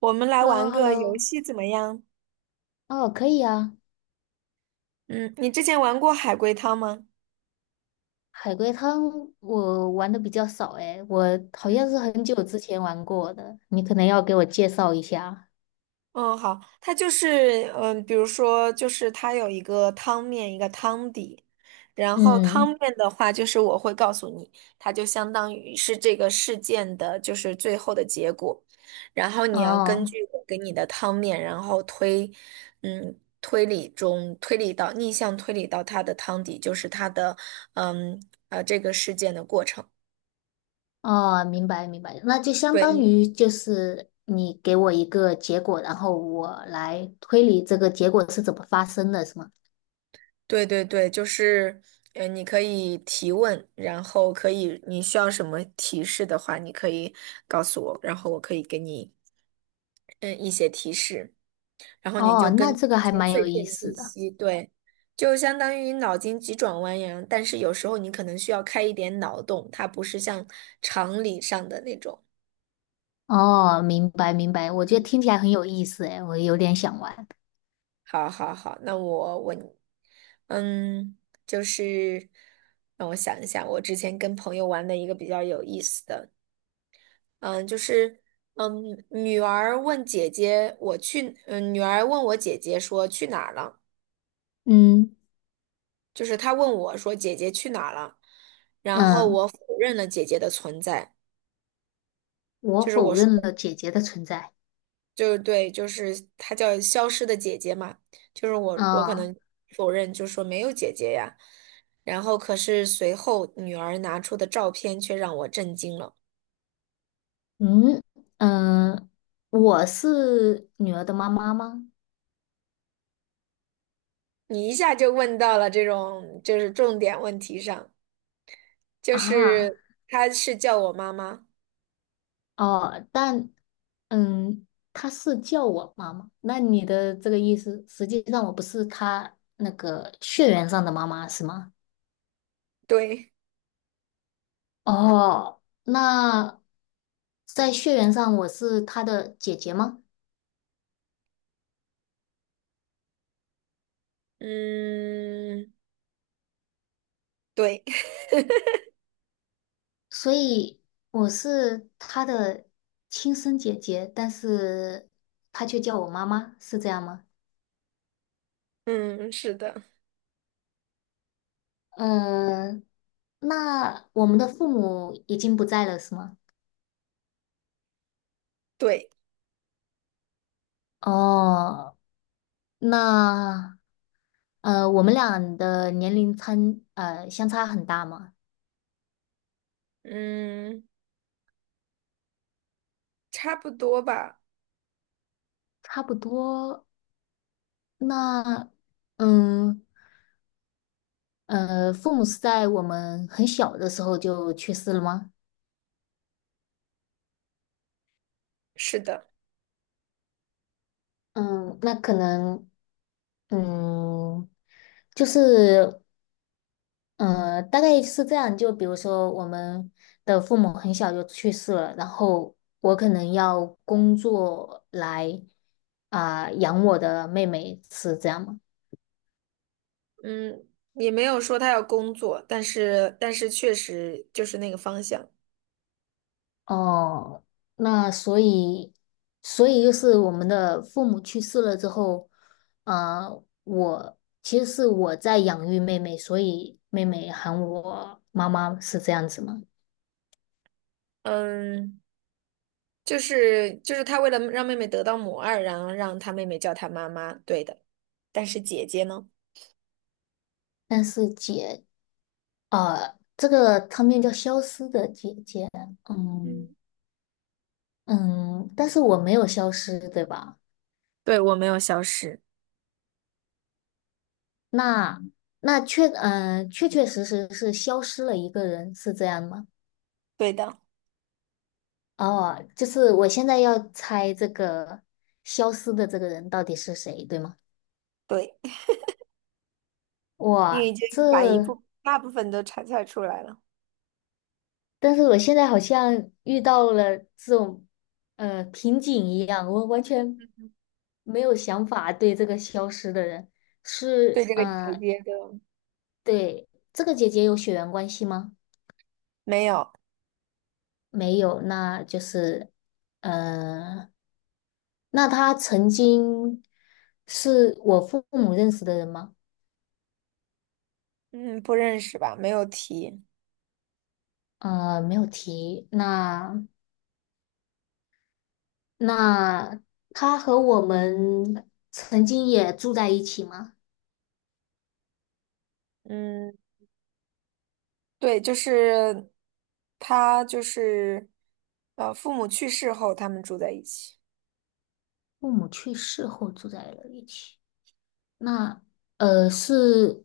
我们来 h e l l o 玩 h e l l 个 o 游戏怎么样？哦，可以啊。嗯，你之前玩过海龟汤吗？海龟汤我玩的比较少诶，我好像嗯是很久之前玩过的，你可能要给我介绍一下。嗯，好，它就是比如说就是它有一个汤面，一个汤底，然后汤嗯，面的话就是我会告诉你，它就相当于是这个事件的就是最后的结果，然后你要根哦，据我给你的汤面，然后推，推理中推理到逆向推理到它的汤底，就是它的嗯这个事件的过程。哦，明白明白，那就相当对。于就是你给我一个结果，然后我来推理这个结果是怎么发生的，是吗？对对对，就是，你可以提问，然后可以，你需要什么提示的话，你可以告诉我，然后我可以给你，嗯，一些提示，然后你就哦，那根这据个这还些蛮碎有意片思信的。息，对，就相当于脑筋急转弯一样，但是有时候你可能需要开一点脑洞，它不是像常理上的那种。哦，明白明白，我觉得听起来很有意思诶，我有点想玩。好好好，那我问你，嗯，就是让我想一下，我之前跟朋友玩的一个比较有意思的。嗯，就是，嗯，女儿问姐姐我去，女儿问我姐姐说去哪儿了，嗯就是她问我说姐姐去哪儿了，然后嗯，我否认了姐姐的存在，我就是我否说，认了姐姐的存在。就是对，就是她叫消失的姐姐嘛，就是我可啊，能否认，就说没有姐姐呀，然后可是随后女儿拿出的照片却让我震惊了，嗯嗯，我是女儿的妈妈吗？你一下就问到了这种就是重点问题上。就啊，是他是叫我妈妈，哦，但嗯，她是叫我妈妈。那你的这个意思，实际上我不是她那个血缘上的妈妈，是吗？对，哦，那在血缘上我是她的姐姐吗？嗯，对，所以我是她的亲生姐姐，但是她却叫我妈妈，是这样吗？嗯，是的，嗯，那我们的父母已经不在了，是吗？对，哦，那呃，我们俩的年龄差相差很大吗？嗯，差不多吧，差不多。那嗯，父母是在我们很小的时候就去世了吗？是的，嗯，那可能嗯，就是。呃，大概是这样。就比如说，我们的父母很小就去世了，然后我可能要工作来啊、养我的妹妹，是这样吗？嗯，也没有说他要工作，但是确实就是那个方向，哦，那所以，所以就是我们的父母去世了之后，呃，我其实是我在养育妹妹，所以妹妹喊我妈妈是这样子吗？嗯，就是他为了让妹妹得到母爱，然后让他妹妹叫他妈妈，对的，但是姐姐呢？但是姐呃，这个汤面叫消失的姐姐，嗯嗯，嗯，但是我没有消失，对吧？对，我没有消失，那那确确确实实是消失了一个人，是这样吗？对的，哦，就是我现在要猜这个消失的这个人到底是谁，对吗？对。你已哇，经把一这部大部分都猜出来了，但是我现在好像遇到了这种呃瓶颈一样，我完全没有想法对这个消失的人对是这个姐呃，姐的对这个姐姐有血缘关系吗？没有，没有，那就是呃，那她曾经是我父母认识的人吗？嗯，不认识吧？没有提，呃，没有提。那那她和我们曾经也住在一起吗？嗯，对，就是他就是父母去世后他们住在一起，父母去世后住在了一起。那是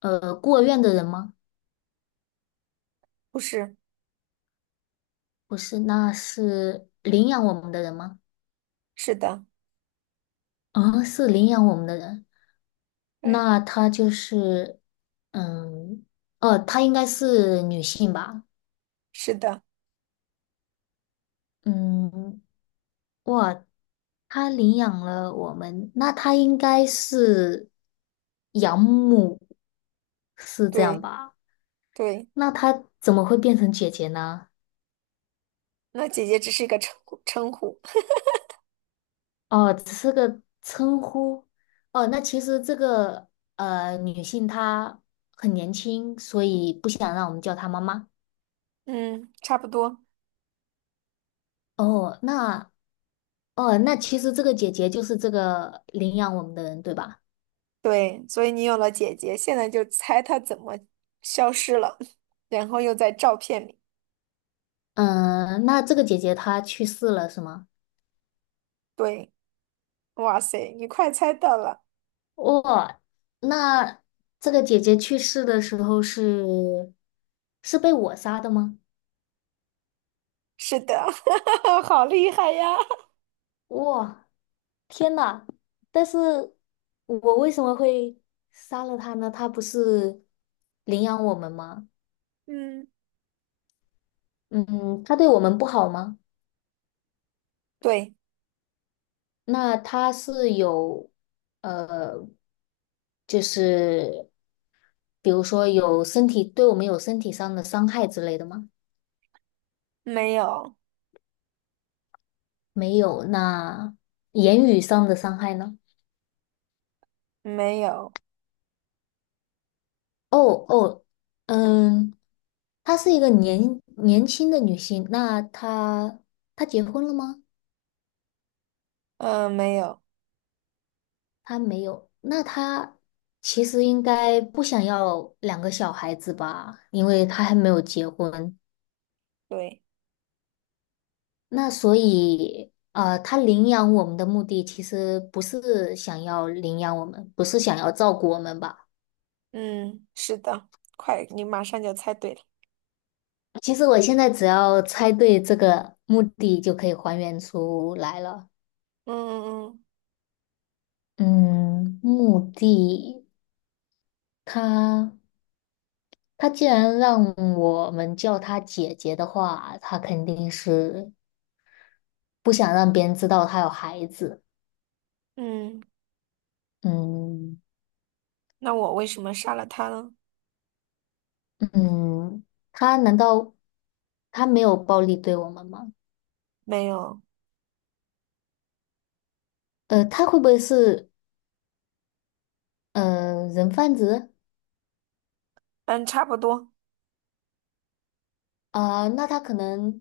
呃孤儿院的人吗？不是？不是，那是领养我们的人吗？是的，啊、是领养我们的人。对，那他就是嗯哦，她应该是女性吧？是的，嗯，哇，他领养了我们，那他应该是养母，是这样对吧？对，那他怎么会变成姐姐呢？那姐姐只是一个称呼，哦，只是个称呼。哦，那其实这个呃女性她很年轻，所以不想让我们叫她妈妈。嗯，差不多，哦，那哦，那其实这个姐姐就是这个领养我们的人，对吧？对，所以你有了姐姐，现在就猜她怎么消失了，然后又在照片里，嗯，那这个姐姐她去世了是吗？对。哇塞，你快猜到了，哦，那这个姐姐去世的时候是是被我杀的吗？是的，好厉害呀 哇，天呐！但是我为什么会杀了他呢？他不是领养我们吗？嗯，嗯，他对我们不好吗？对，那他是有，呃，就是比如说有身体，对我们有身体上的伤害之类的吗？没有，没有，那言语上的伤害呢？没有，哦哦，嗯，她是一个年年轻的女性，那她她结婚了吗？嗯、没有，他没有，那他其实应该不想要两个小孩子吧，因为他还没有结婚。对，那所以，呃，他领养我们的目的其实不是想要领养我们，不是想要照顾我们吧？嗯，是的，快，你马上就猜对了。其实我现在只要猜对这个目的就可以还原出来了。嗯嗯嗯，目的他他既然让我们叫他姐姐的话，他肯定是不想让别人知道他有孩子。嗯嗯，嗯那我为什么杀了他呢？嗯，他难道他没有暴力对我们吗？没有，呃，他会不会是呃人贩子嗯，差不多，啊、那他可能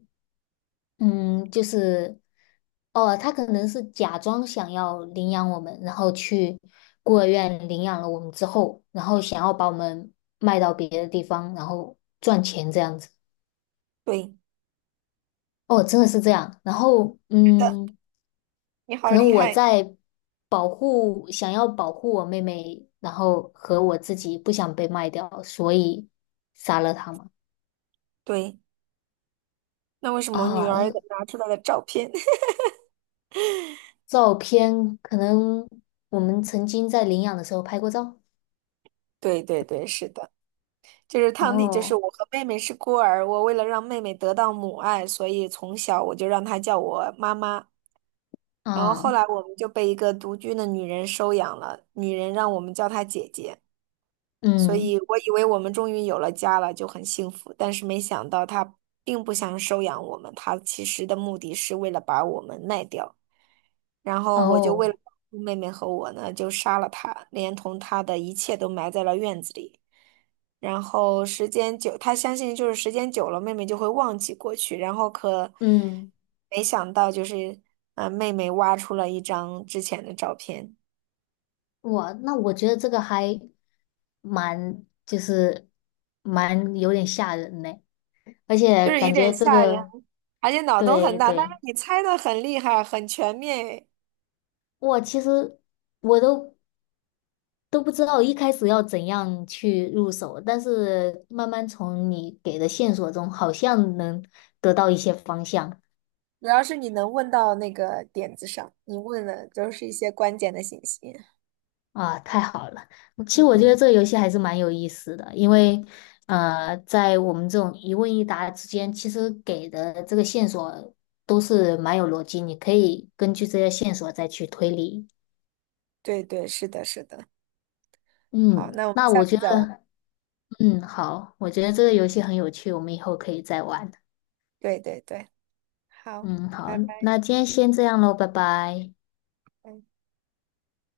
嗯，就是哦，他可能是假装想要领养我们，然后去孤儿院领养了我们之后，然后想要把我们卖到别的地方，然后赚钱这样子。对，哦，真的是这样。然后是的，嗯。你好可能厉我害，在保护，想要保护我妹妹，然后和我自己不想被卖掉，所以杀了她嘛。对，那为什么女啊，儿的拿出来的照片？照片可能我们曾经在领养的时候拍过照。对对对，是的。就是汤底，就是哦，我和妹妹是孤儿，我为了让妹妹得到母爱，所以从小我就让她叫我妈妈。然后后嗯来我们就被一个独居的女人收养了，女人让我们叫她姐姐。所嗯，以我以为我们终于有了家了，就很幸福，但是没想到他并不想收养我们，他其实的目的是为了把我们卖掉。然后我就为了哦，保护妹妹和我呢，就杀了他，连同他的一切都埋在了院子里。然后时间久，他相信就是时间久了，妹妹就会忘记过去。然后可嗯，没想到，就是妹妹挖出了一张之前的照片，哇，那我觉得这个还蛮，就是蛮有点吓人呢，而且就是有感点觉这吓人。个，而且脑洞很对大，但是对。你猜的很厉害，很全面诶。我其实我都都不知道一开始要怎样去入手，但是慢慢从你给的线索中，好像能得到一些方向主要是你能问到那个点子上，你问的都是一些关键的信息。啊，太好了！嗯其嗯实我嗯，觉得嗯，这个游戏还是蛮有意思的，因为呃，在我们这种一问一答之间，其实给的这个线索都是蛮有逻辑，你可以根据这些线索再去推理。对对，是的，是的。好，嗯，那我们那下我觉次再玩。得，嗯，好，我觉得这个游嗯，戏很有趣，我们以后可以再玩。对对对，好，嗯，好，拜拜。那今天先这样喽，拜拜。嗯。